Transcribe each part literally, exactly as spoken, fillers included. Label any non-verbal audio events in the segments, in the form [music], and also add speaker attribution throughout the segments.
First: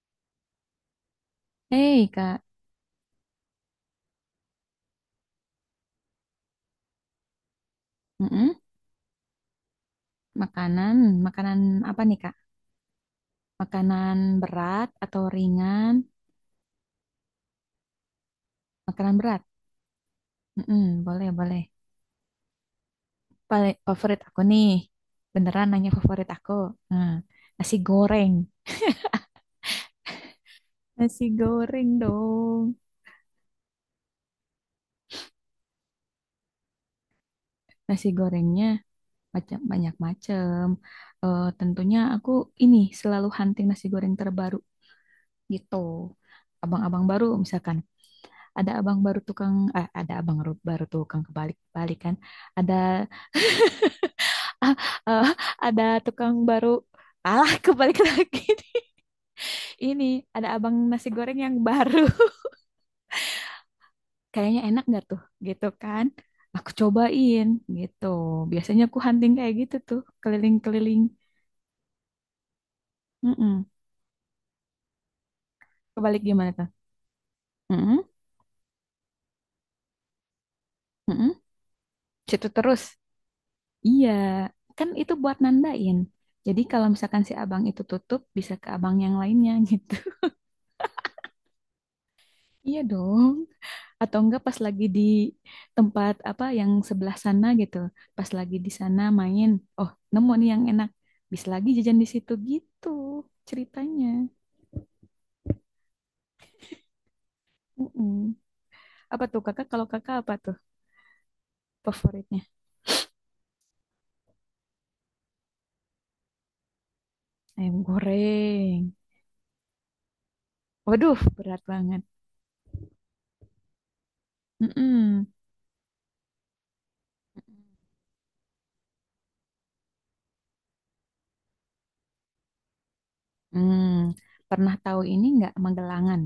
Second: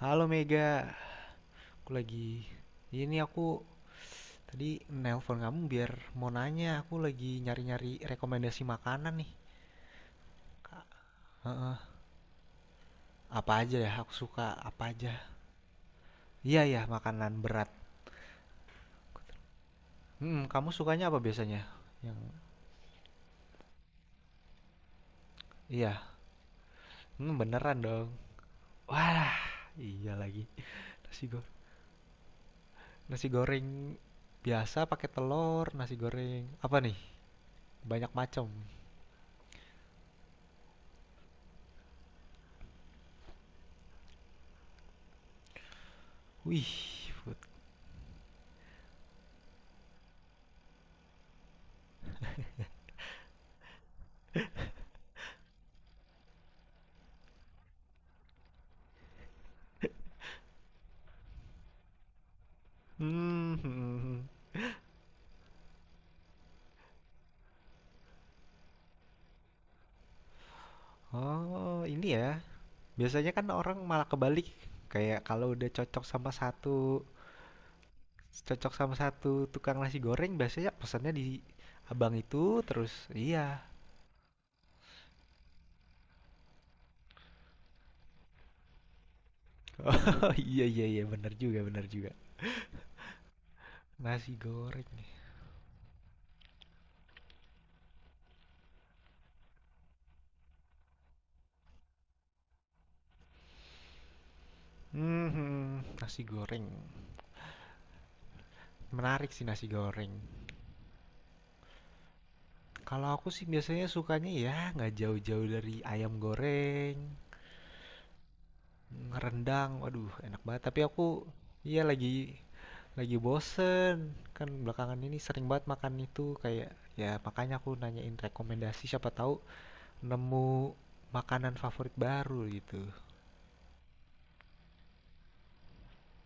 Speaker 1: Halo Mega, aku
Speaker 2: Hei
Speaker 1: lagi
Speaker 2: Kak.
Speaker 1: ini aku tadi nelpon kamu biar mau nanya, aku lagi nyari-nyari
Speaker 2: Mm-mm.
Speaker 1: rekomendasi makanan nih.
Speaker 2: Makanan, makanan
Speaker 1: Heeh,
Speaker 2: apa nih Kak?
Speaker 1: apa aja ya? Aku
Speaker 2: Makanan
Speaker 1: suka apa
Speaker 2: berat
Speaker 1: aja?
Speaker 2: atau ringan?
Speaker 1: Iya ya, makanan berat.
Speaker 2: Makanan berat.
Speaker 1: Hmm, kamu
Speaker 2: Mm-mm.
Speaker 1: sukanya apa
Speaker 2: Boleh,
Speaker 1: biasanya?
Speaker 2: boleh.
Speaker 1: Yang
Speaker 2: Paling favorit aku nih, beneran nanya
Speaker 1: iya,
Speaker 2: favorit aku. Nah,
Speaker 1: hmm,
Speaker 2: nasi
Speaker 1: beneran dong.
Speaker 2: goreng,
Speaker 1: Wah, iya lagi. Nasi
Speaker 2: nasi
Speaker 1: goreng,
Speaker 2: goreng dong.
Speaker 1: nasi goreng biasa pakai telur, nasi goreng apa nih?
Speaker 2: Nasi
Speaker 1: Banyak macam.
Speaker 2: gorengnya macam banyak macam. Eh, tentunya aku ini selalu hunting nasi goreng terbaru gitu. Abang-abang
Speaker 1: Wih,
Speaker 2: baru
Speaker 1: food.
Speaker 2: misalkan, ada abang baru tukang, eh, ada abang ru- baru tukang kebalik-balikan. Ada. [laughs] Ah, eh, ada tukang baru. Alah, kebalik [laughs] lagi nih. Ini ada abang nasi goreng yang baru. [laughs]
Speaker 1: Hmm, hmm, hmm. Hmm.
Speaker 2: Kayaknya enak nggak tuh? Gitu kan? Aku cobain gitu. Biasanya aku hunting kayak gitu tuh, keliling-keliling.
Speaker 1: Oh, ini ya. Biasanya kan
Speaker 2: Mm-mm.
Speaker 1: orang malah kebalik, kayak kalau udah cocok
Speaker 2: Kebalik
Speaker 1: sama
Speaker 2: gimana tuh?
Speaker 1: satu
Speaker 2: Mm-mm.
Speaker 1: cocok sama satu tukang nasi goreng biasanya pesannya di
Speaker 2: Mm-mm.
Speaker 1: abang
Speaker 2: Situ
Speaker 1: itu
Speaker 2: terus.
Speaker 1: terus. Iya. [laughs]
Speaker 2: Iya, kan itu buat nandain. Jadi kalau misalkan si abang itu tutup, bisa ke abang yang lainnya gitu. [laughs]
Speaker 1: Oh, iya, iya, iya, bener juga, bener juga.
Speaker 2: Iya dong. Atau
Speaker 1: Nasi
Speaker 2: enggak pas lagi
Speaker 1: goreng
Speaker 2: di
Speaker 1: nih.
Speaker 2: tempat apa yang sebelah sana gitu, pas lagi di sana main, oh nemu nih yang enak, bisa lagi jajan di situ gitu ceritanya.
Speaker 1: Mhm, nasi goreng.
Speaker 2: Mm-mm. Apa
Speaker 1: Menarik
Speaker 2: tuh
Speaker 1: sih
Speaker 2: kakak,
Speaker 1: nasi
Speaker 2: kalau
Speaker 1: goreng.
Speaker 2: kakak apa tuh favoritnya?
Speaker 1: Kalau aku sih biasanya sukanya ya nggak jauh-jauh dari ayam goreng,
Speaker 2: Ayam goreng,
Speaker 1: rendang, waduh enak banget. Tapi aku,
Speaker 2: waduh berat
Speaker 1: iya
Speaker 2: banget.
Speaker 1: lagi. Lagi bosen. Kan belakangan ini
Speaker 2: Mm-mm.
Speaker 1: sering banget makan itu kayak ya, makanya aku nanyain rekomendasi siapa tahu nemu makanan favorit baru gitu.
Speaker 2: Hmm, Pernah tahu ini nggak Magelangan?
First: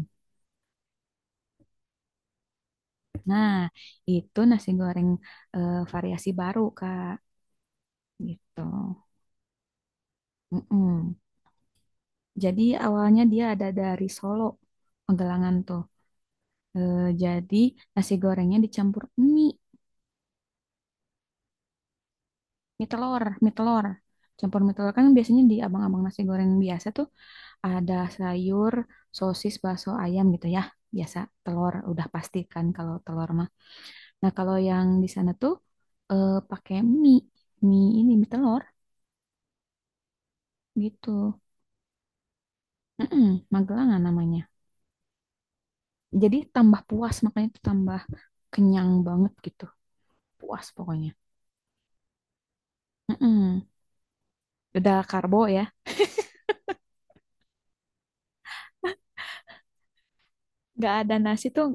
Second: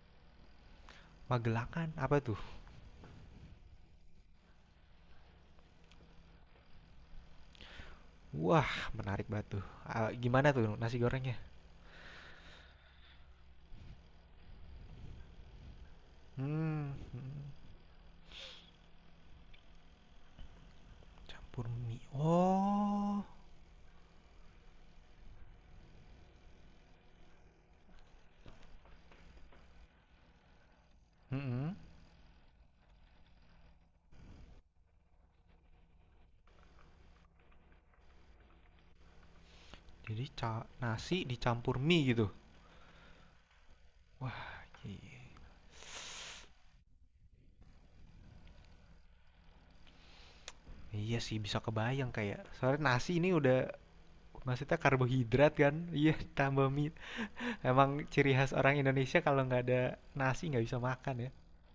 Speaker 1: Magelangan apa tuh?
Speaker 2: Nah, itu nasi goreng, eh, variasi baru, Kak. Gitu.
Speaker 1: Wah, menarik banget tuh. Ah, gimana tuh nasi
Speaker 2: Mm-mm.
Speaker 1: gorengnya?
Speaker 2: Jadi awalnya dia ada dari Solo, Pegalangan tuh.
Speaker 1: Hmm,
Speaker 2: Eh,
Speaker 1: hmm,
Speaker 2: jadi nasi gorengnya dicampur mie,
Speaker 1: campur mie.
Speaker 2: mie
Speaker 1: Oh.
Speaker 2: telur, mie telur. Campur mie telur kan biasanya di abang-abang nasi goreng biasa tuh ada sayur, sosis, bakso, ayam gitu ya. Biasa
Speaker 1: hmm
Speaker 2: telur udah pasti kan kalau telur mah. Nah, kalau yang di sana tuh, eh, pakai mie, mie ini mie telur
Speaker 1: Jadi ca-
Speaker 2: gitu.
Speaker 1: nasi dicampur mie gitu.
Speaker 2: Mm-mm, Magelangan
Speaker 1: Wah,
Speaker 2: namanya.
Speaker 1: i-
Speaker 2: Jadi tambah puas makanya tuh tambah kenyang banget gitu. Puas pokoknya.
Speaker 1: iya sih bisa kebayang kayak soalnya nasi ini udah
Speaker 2: Mm-mm.
Speaker 1: maksudnya
Speaker 2: Udah karbo
Speaker 1: karbohidrat
Speaker 2: ya,
Speaker 1: kan? Iya, tambah mie. Emang ciri khas orang Indonesia kalau nggak ada nasi nggak bisa
Speaker 2: nggak ada
Speaker 1: makan ya.
Speaker 2: nasi tuh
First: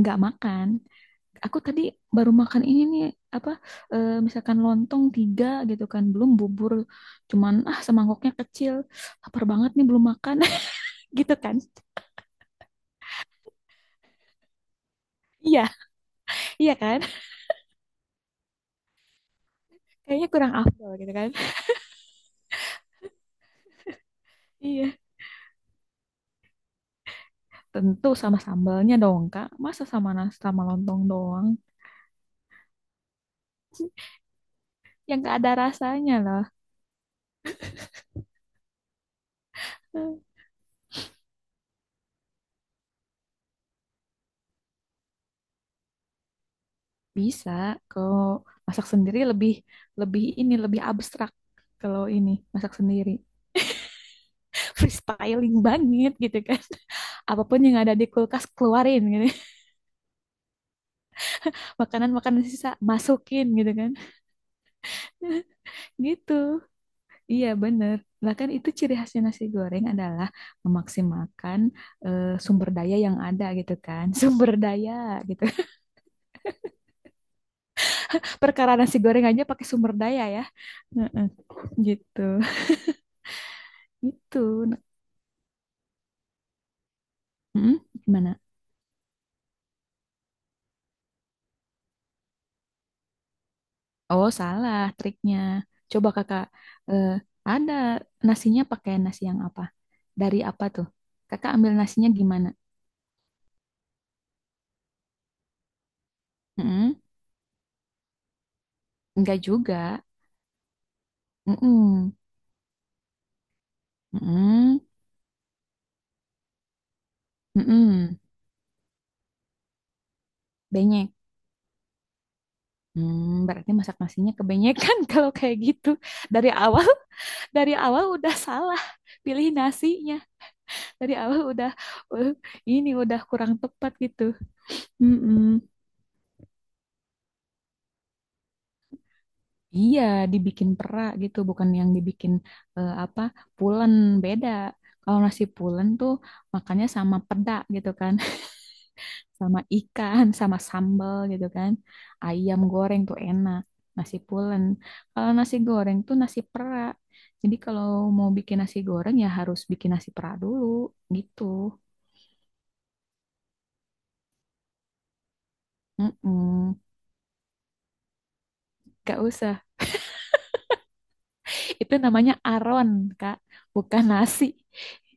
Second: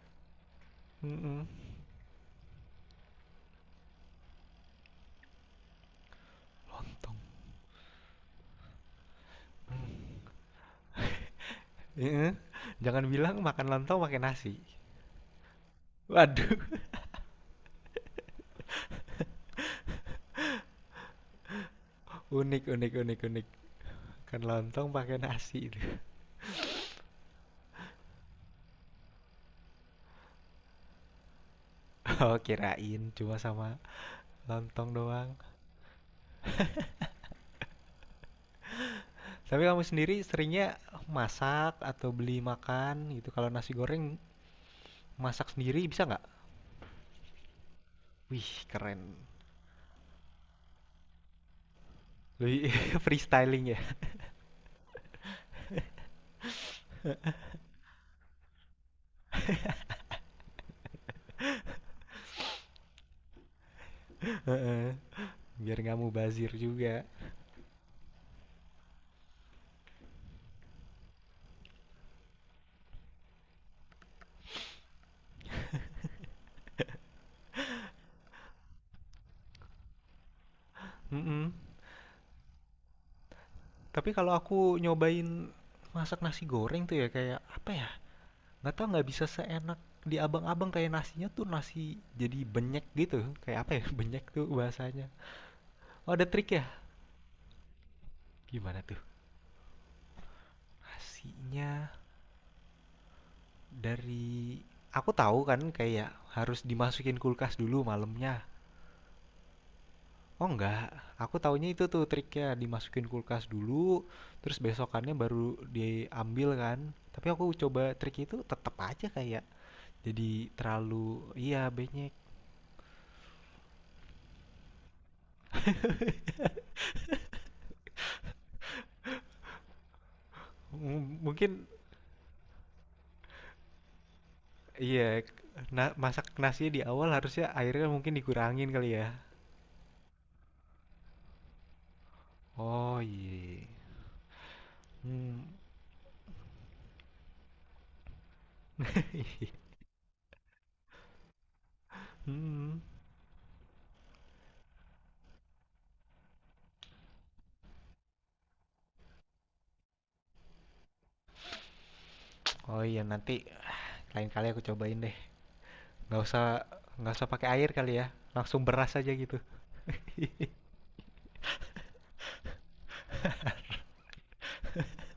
Speaker 2: nggak makan.
Speaker 1: Mm-mm.
Speaker 2: Aku tadi baru makan ini nih, apa, eh, misalkan lontong tiga gitu kan belum bubur,
Speaker 1: Lontong.
Speaker 2: cuman ah semangkoknya kecil, lapar banget nih belum makan. [laughs] Gitu kan.
Speaker 1: Iya. Jangan bilang makan lontong pakai nasi.
Speaker 2: Iya.
Speaker 1: Waduh.
Speaker 2: Iya kan, kayaknya kurang afdol gitu kan.
Speaker 1: [laughs] Unik, unik, unik, unik. Makan lontong
Speaker 2: Iya,
Speaker 1: pakai nasi itu. [laughs]
Speaker 2: tentu sama sambalnya dong Kak, masa sama nasi sama lontong doang
Speaker 1: Oh, kirain cuma sama lontong
Speaker 2: yang
Speaker 1: doang.
Speaker 2: nggak ada rasanya lah.
Speaker 1: Tapi kamu sendiri
Speaker 2: Eh,
Speaker 1: seringnya masak atau beli makan gitu. Kalau nasi goreng masak sendiri bisa nggak?
Speaker 2: Bisa. Kalau
Speaker 1: Wih,
Speaker 2: masak
Speaker 1: keren.
Speaker 2: sendiri lebih, lebih ini lebih abstrak, kalau ini
Speaker 1: Lebih
Speaker 2: masak
Speaker 1: [laughs]
Speaker 2: sendiri.
Speaker 1: freestyling ya.
Speaker 2: Freestyling banget gitu kan. [laughs] Apapun yang ada di kulkas keluarin gitu. [laughs] Makanan-makanan sisa masukin gitu kan. [laughs]
Speaker 1: [laughs] Biar nggak
Speaker 2: Gitu.
Speaker 1: mubazir juga.
Speaker 2: Iya bener. Bahkan itu ciri khasnya nasi goreng adalah memaksimalkan, eh, sumber daya yang ada gitu kan. [laughs] Sumber daya gitu. Perkara nasi goreng aja pakai sumber daya ya. Heeh.
Speaker 1: Mm-mm.
Speaker 2: Gitu.
Speaker 1: Tapi kalau
Speaker 2: Gitu.
Speaker 1: aku nyobain masak nasi goreng tuh ya kayak apa
Speaker 2: Mm,
Speaker 1: ya?
Speaker 2: gimana?
Speaker 1: Nggak tahu nggak bisa seenak di abang-abang kayak nasinya tuh nasi jadi benyek gitu. Kayak apa ya? [laughs] Benyek
Speaker 2: Oh,
Speaker 1: tuh
Speaker 2: salah
Speaker 1: bahasanya.
Speaker 2: triknya. Coba
Speaker 1: Oh, ada
Speaker 2: kakak,
Speaker 1: trik ya?
Speaker 2: eh, ada nasinya
Speaker 1: Gimana
Speaker 2: pakai
Speaker 1: tuh?
Speaker 2: nasi yang apa? Dari apa tuh? Kakak
Speaker 1: Nasinya
Speaker 2: ambil nasinya gimana?
Speaker 1: dari aku tahu kan kayak harus
Speaker 2: Mm-mm.
Speaker 1: dimasukin kulkas dulu malamnya.
Speaker 2: Enggak juga.
Speaker 1: Oh enggak, aku taunya itu tuh
Speaker 2: Mm-mm.
Speaker 1: triknya dimasukin kulkas dulu, terus
Speaker 2: Mm-mm.
Speaker 1: besokannya baru diambil kan. Tapi aku coba trik
Speaker 2: Mm-mm.
Speaker 1: itu tetap aja kayak. Jadi terlalu.
Speaker 2: Benyek.
Speaker 1: Iya, banyak.
Speaker 2: Hmm, berarti masak nasinya kebenyekan [laughs] kalau kayak gitu. Dari awal, [laughs] dari awal udah salah pilih nasinya. Dari
Speaker 1: M-
Speaker 2: awal
Speaker 1: mungkin
Speaker 2: udah, eh, ini udah kurang tepat gitu.
Speaker 1: iya,
Speaker 2: Mm-mm.
Speaker 1: na masak nasinya di awal harusnya airnya mungkin dikurangin kali ya.
Speaker 2: Iya, dibikin perak gitu, bukan yang dibikin, eh,
Speaker 1: Oh
Speaker 2: apa,
Speaker 1: iya.
Speaker 2: pulen, beda. Kalau
Speaker 1: Hmm.
Speaker 2: nasi pulen tuh makannya sama pedak gitu kan, [laughs]
Speaker 1: [laughs]
Speaker 2: sama ikan, sama sambal gitu kan. Ayam
Speaker 1: Hmm.
Speaker 2: goreng tuh enak, nasi pulen. Kalau nasi goreng tuh nasi perak. Jadi kalau mau bikin nasi goreng ya harus bikin nasi perak dulu gitu.
Speaker 1: Oh iya, nanti lain kali aku cobain deh. Nggak usah
Speaker 2: Mm-mm.
Speaker 1: nggak usah pakai air kali ya. Langsung beras aja
Speaker 2: Gak
Speaker 1: gitu.
Speaker 2: usah.
Speaker 1: [laughs]
Speaker 2: Itu namanya aron, Kak. Bukan nasi.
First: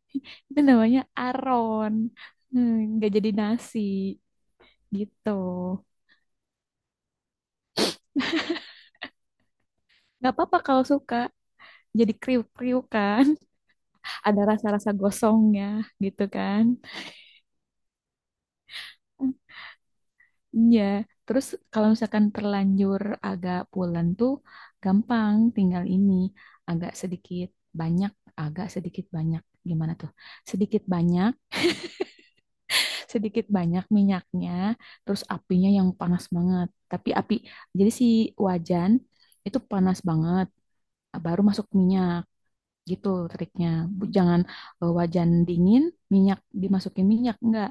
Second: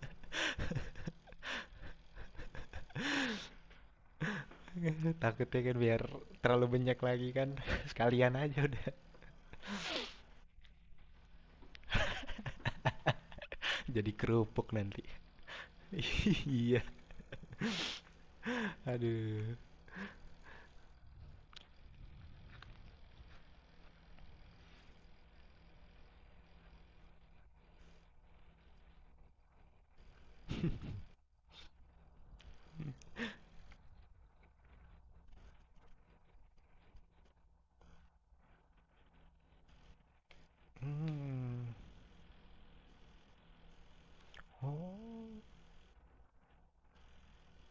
Speaker 2: [laughs] Itu namanya aron. Hmm, nggak jadi nasi gitu.
Speaker 1: Takutnya kan biar terlalu banyak lagi kan. [laughs] Sekalian aja udah
Speaker 2: Nggak apa-apa kalau suka. Jadi kriuk-kriuk kan.
Speaker 1: [laughs] jadi
Speaker 2: [laughs] Ada
Speaker 1: kerupuk
Speaker 2: rasa-rasa
Speaker 1: nanti.
Speaker 2: gosongnya gitu
Speaker 1: [laughs]
Speaker 2: kan.
Speaker 1: Iya.
Speaker 2: Hmm.
Speaker 1: Aduh.
Speaker 2: Iya. Terus kalau misalkan terlanjur agak pulen tuh gampang. Tinggal ini agak sedikit banyak, agak sedikit banyak. Gimana tuh? Sedikit banyak sedikit banyak minyaknya, terus apinya yang panas banget. Tapi api, jadi si wajan itu panas banget, baru
Speaker 1: Hmm.
Speaker 2: masuk minyak gitu triknya. Jangan, eh, wajan
Speaker 1: Oh.
Speaker 2: dingin, minyak dimasukin minyak enggak.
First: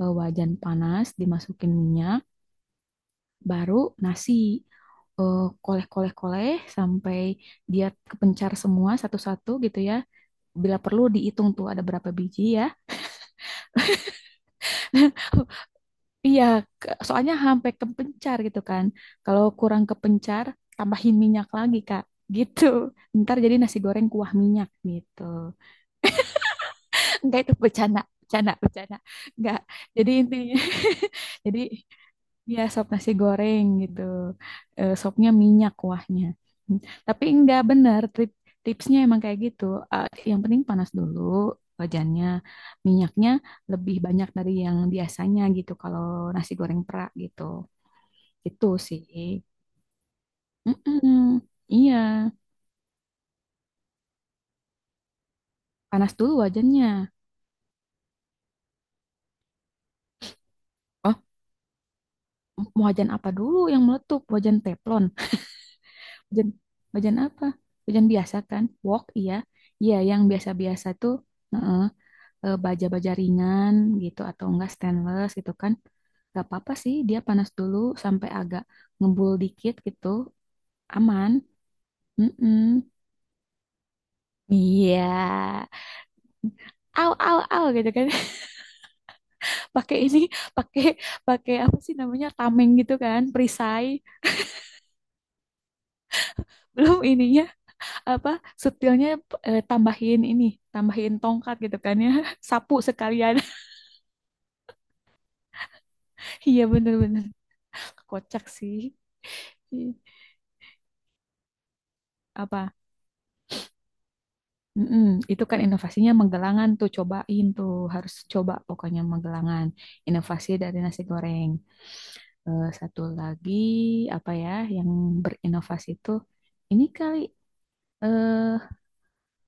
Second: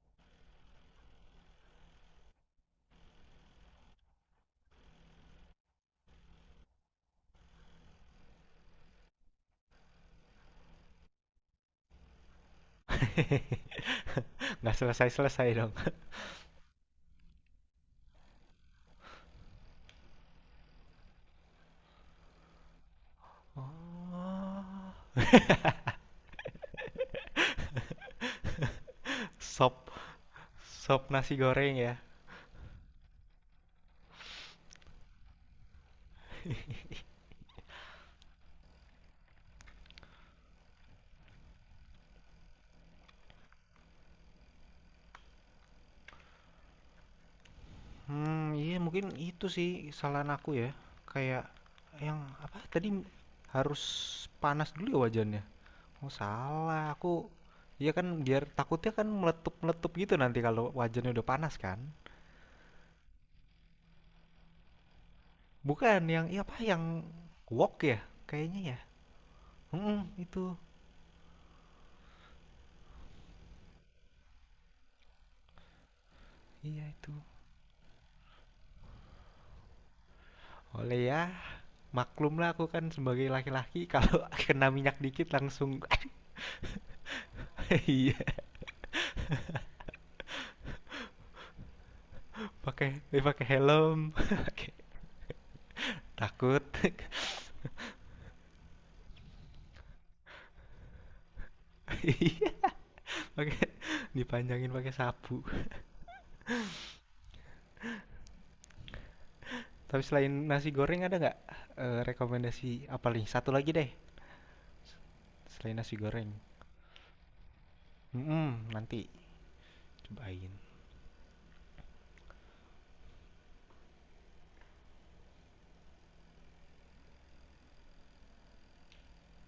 Speaker 2: Eh, wajan panas dimasukin minyak, baru nasi, eh, koleh-koleh-koleh sampai dia kepencar semua satu-satu gitu ya. Bila perlu dihitung tuh ada berapa biji ya.
Speaker 1: [laughs] Nggak selesai-selesai
Speaker 2: [laughs]
Speaker 1: dong.
Speaker 2: Iya, ke- soalnya sampai kepencar gitu kan. Kalau kurang kepencar, tambahin minyak lagi, Kak. Gitu. Ntar jadi nasi goreng kuah minyak
Speaker 1: Oh,
Speaker 2: gitu. [laughs] Enggak, itu bercanda, bercanda, bercanda. Enggak.
Speaker 1: sop,
Speaker 2: Jadi intinya
Speaker 1: sop nasi
Speaker 2: [laughs] jadi
Speaker 1: goreng ya.
Speaker 2: ya sop nasi goreng gitu. Eh, sopnya minyak kuahnya. Hmm. Tapi enggak benar tip- tipsnya emang kayak gitu. Eh, yang penting panas dulu wajannya. Minyaknya lebih banyak dari yang biasanya gitu kalau nasi goreng pra gitu
Speaker 1: Hmm,
Speaker 2: itu
Speaker 1: iya
Speaker 2: sih.
Speaker 1: mungkin itu sih kesalahan aku ya.
Speaker 2: Mm-mm.
Speaker 1: Kayak
Speaker 2: Iya,
Speaker 1: yang apa tadi harus panas dulu ya wajannya. Oh,
Speaker 2: panas dulu
Speaker 1: salah. Aku
Speaker 2: wajannya.
Speaker 1: iya kan biar takutnya kan meletup-meletup gitu nanti kalau wajannya
Speaker 2: Oh,
Speaker 1: udah panas kan.
Speaker 2: mau wajan apa dulu yang meletup? Wajan teflon.
Speaker 1: Bukan
Speaker 2: [laughs]
Speaker 1: yang iya
Speaker 2: Wajan,
Speaker 1: apa yang
Speaker 2: Wajan apa?
Speaker 1: wok ya
Speaker 2: Wajan biasa
Speaker 1: kayaknya
Speaker 2: kan?
Speaker 1: ya.
Speaker 2: Wok, iya. Iya,
Speaker 1: Hmm,
Speaker 2: yang
Speaker 1: itu.
Speaker 2: biasa-biasa tuh heeh, eh, baja-baja ringan gitu atau enggak stainless gitu kan. Gak apa-apa
Speaker 1: Iya
Speaker 2: sih,
Speaker 1: itu.
Speaker 2: dia panas dulu sampai agak ngebul dikit gitu.
Speaker 1: Oleh ya,
Speaker 2: Aman.
Speaker 1: maklumlah aku kan
Speaker 2: Mm-mm.
Speaker 1: sebagai laki-laki [laughs] kalau kena minyak
Speaker 2: Iya.
Speaker 1: dikit langsung
Speaker 2: Au, au, au gitu kan.
Speaker 1: iya
Speaker 2: Pakai ini. [laughs] pakai Pakai apa sih namanya,
Speaker 1: [laughs]
Speaker 2: tameng
Speaker 1: pakai
Speaker 2: gitu kan,
Speaker 1: dipakai
Speaker 2: perisai.
Speaker 1: helm [laughs] takut
Speaker 2: Belum ininya apa setilnya, eh, tambahin ini, tambahin tongkat gitu kan ya
Speaker 1: iya
Speaker 2: [laughs] sapu sekalian.
Speaker 1: [laughs] pakai dipanjangin pakai sapu.
Speaker 2: [laughs] Iya bener-bener kocak sih. Ih,
Speaker 1: Tapi selain nasi goreng ada nggak eh,
Speaker 2: apa.
Speaker 1: rekomendasi apa nih satu lagi deh
Speaker 2: Mm-mm, itu kan
Speaker 1: selain nasi
Speaker 2: inovasinya
Speaker 1: goreng.
Speaker 2: Magelangan tuh cobain tuh harus coba
Speaker 1: Mm-mm, nanti
Speaker 2: pokoknya Magelangan,
Speaker 1: cobain
Speaker 2: inovasi dari nasi goreng. Eh, satu lagi apa ya, yang berinovasi itu ini kali, eh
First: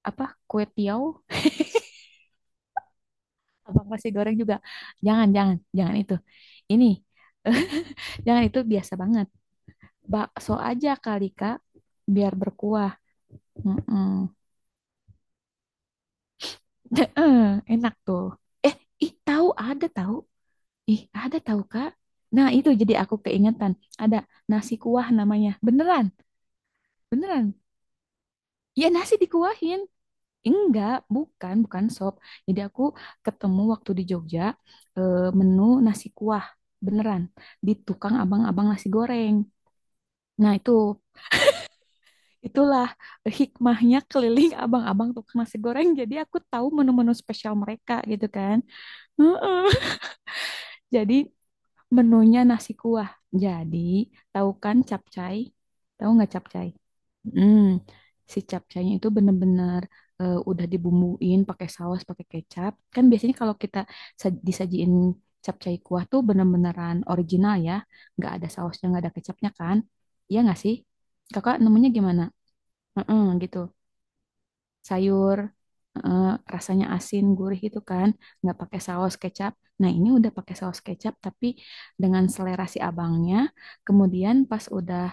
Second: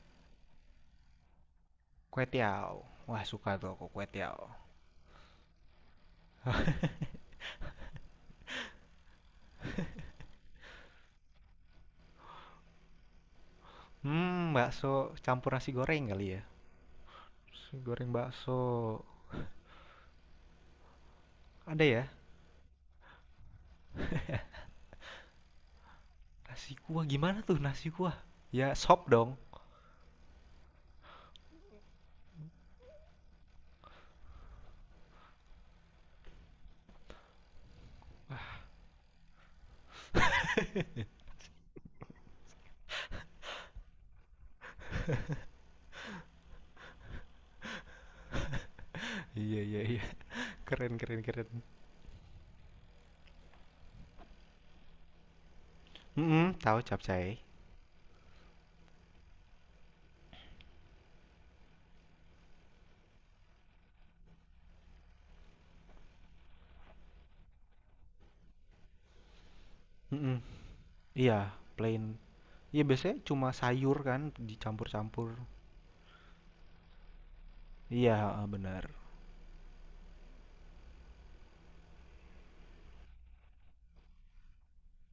Speaker 2: apa, kue tiaw.
Speaker 1: kue tiao, wah suka tuh aku
Speaker 2: Abang
Speaker 1: kue
Speaker 2: nasi goreng
Speaker 1: tiao.
Speaker 2: juga. Jangan, jangan, jangan itu. Ini, [laughs] jangan itu biasa banget. Bakso aja kali, Kak. Biar berkuah. Mm-mm.
Speaker 1: Hmm bakso campur nasi goreng kali ya,
Speaker 2: [laughs] Heeh,
Speaker 1: nasi
Speaker 2: enak
Speaker 1: goreng
Speaker 2: tuh.
Speaker 1: bakso.
Speaker 2: Eh, Ih, tahu ada tahu. Ih, ada tahu,
Speaker 1: Ada
Speaker 2: Kak.
Speaker 1: ya?
Speaker 2: Nah, itu jadi aku keingetan. Ada nasi kuah namanya. Beneran,
Speaker 1: Nasi kuah gimana
Speaker 2: beneran.
Speaker 1: tuh nasi kuah? Ya,
Speaker 2: Ya,
Speaker 1: sop
Speaker 2: nasi
Speaker 1: dong.
Speaker 2: dikuahin. Enggak, bukan, bukan sop. Jadi aku ketemu waktu di Jogja, eh, menu nasi kuah. Beneran di tukang abang-abang nasi goreng. Nah, itu itulah hikmahnya keliling abang-abang tukang nasi goreng. Jadi aku tahu menu-menu spesial mereka gitu kan.
Speaker 1: [laughs] Iya, iya,
Speaker 2: Heeh.
Speaker 1: iya, keren,
Speaker 2: Jadi
Speaker 1: keren, keren.
Speaker 2: menunya nasi kuah. Jadi, tahu kan capcay? Tahu nggak
Speaker 1: Mhm,
Speaker 2: capcay?
Speaker 1: tahu capcay.
Speaker 2: Hmm, Si capcaynya itu bener-bener, eh, udah dibumbuin pakai saus, pakai kecap. Kan biasanya kalau kita sa- disajiin capcay kuah tuh bener-beneran original ya. Nggak ada sausnya, nggak ada kecapnya kan?
Speaker 1: Mhm,
Speaker 2: Iya nggak sih?
Speaker 1: iya,
Speaker 2: Kakak nemunya
Speaker 1: plain.
Speaker 2: gimana?
Speaker 1: Iya, biasanya
Speaker 2: Heeh,
Speaker 1: cuma
Speaker 2: gitu
Speaker 1: sayur kan dicampur-campur.
Speaker 2: sayur, heeh, rasanya asin gurih itu kan,
Speaker 1: Iya, heeh,
Speaker 2: nggak pakai
Speaker 1: benar.
Speaker 2: saus kecap. Nah, ini udah pakai saus kecap tapi dengan selera si abangnya. Kemudian pas udah,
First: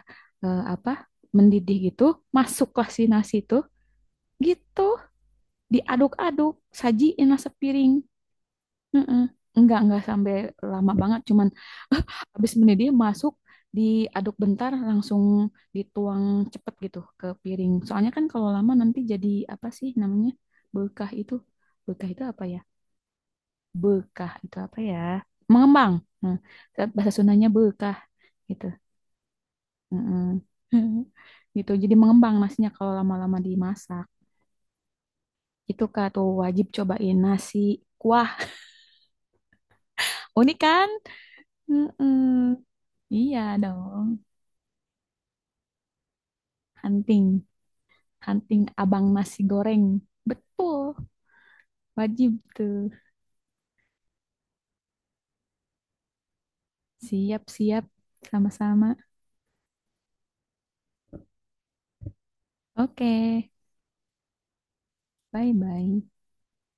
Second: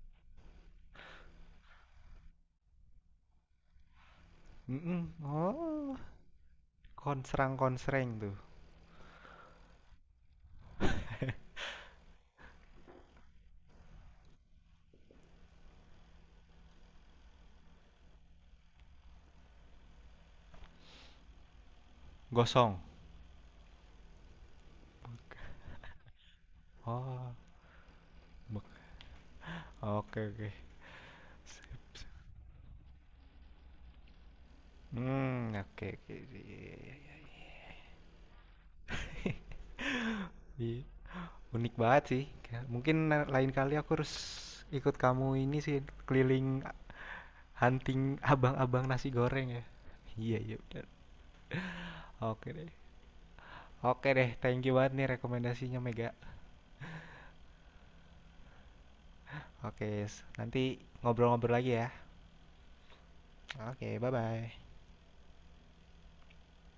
Speaker 2: eh, apa, mendidih gitu, masuklah si nasi itu gitu,
Speaker 1: Mhm, oh,
Speaker 2: diaduk-aduk, sajiin lah sepiring.
Speaker 1: konsrang-konsreng tuh.
Speaker 2: Mm-mm. Enggak, enggak sampai lama banget. Cuman [laughs] habis mendidih dia masuk, diaduk bentar, langsung dituang cepet gitu ke piring. Soalnya kan kalau lama nanti jadi apa sih namanya? Bekah itu. Bekah itu apa ya?
Speaker 1: Gosong.
Speaker 2: Bekah itu apa ya? Mengembang. Nah, bahasa
Speaker 1: Oh,
Speaker 2: Sundanya bekah
Speaker 1: bek
Speaker 2: gitu.
Speaker 1: oke,
Speaker 2: Mm-mm.
Speaker 1: oke.
Speaker 2: [laughs] Gitu, jadi mengembang nasinya kalau lama-lama dimasak.
Speaker 1: Mmm,
Speaker 2: Itu
Speaker 1: oke,
Speaker 2: Kak
Speaker 1: oke, iya,
Speaker 2: tuh wajib
Speaker 1: iya, iya, iya,
Speaker 2: cobain nasi
Speaker 1: iya.
Speaker 2: kuah.
Speaker 1: [laughs]
Speaker 2: Unik
Speaker 1: Iya,
Speaker 2: kan?
Speaker 1: unik banget
Speaker 2: Mm-mm.
Speaker 1: sih. Kayak mungkin na
Speaker 2: Iya
Speaker 1: lain kali aku
Speaker 2: dong.
Speaker 1: harus ikut kamu ini sih, keliling
Speaker 2: Hunting,
Speaker 1: hunting
Speaker 2: hunting
Speaker 1: abang-abang
Speaker 2: abang
Speaker 1: nasi
Speaker 2: nasi
Speaker 1: goreng ya.
Speaker 2: goreng.
Speaker 1: Iya, iya, benar.
Speaker 2: Betul, wajib
Speaker 1: Oke deh.
Speaker 2: tuh.
Speaker 1: Oke deh, thank you banget nih rekomendasinya Mega.
Speaker 2: Siap-siap, sama-sama.
Speaker 1: Oke, nanti ngobrol-ngobrol lagi ya.
Speaker 2: Oke,
Speaker 1: Oke, bye-bye.
Speaker 2: bye-bye.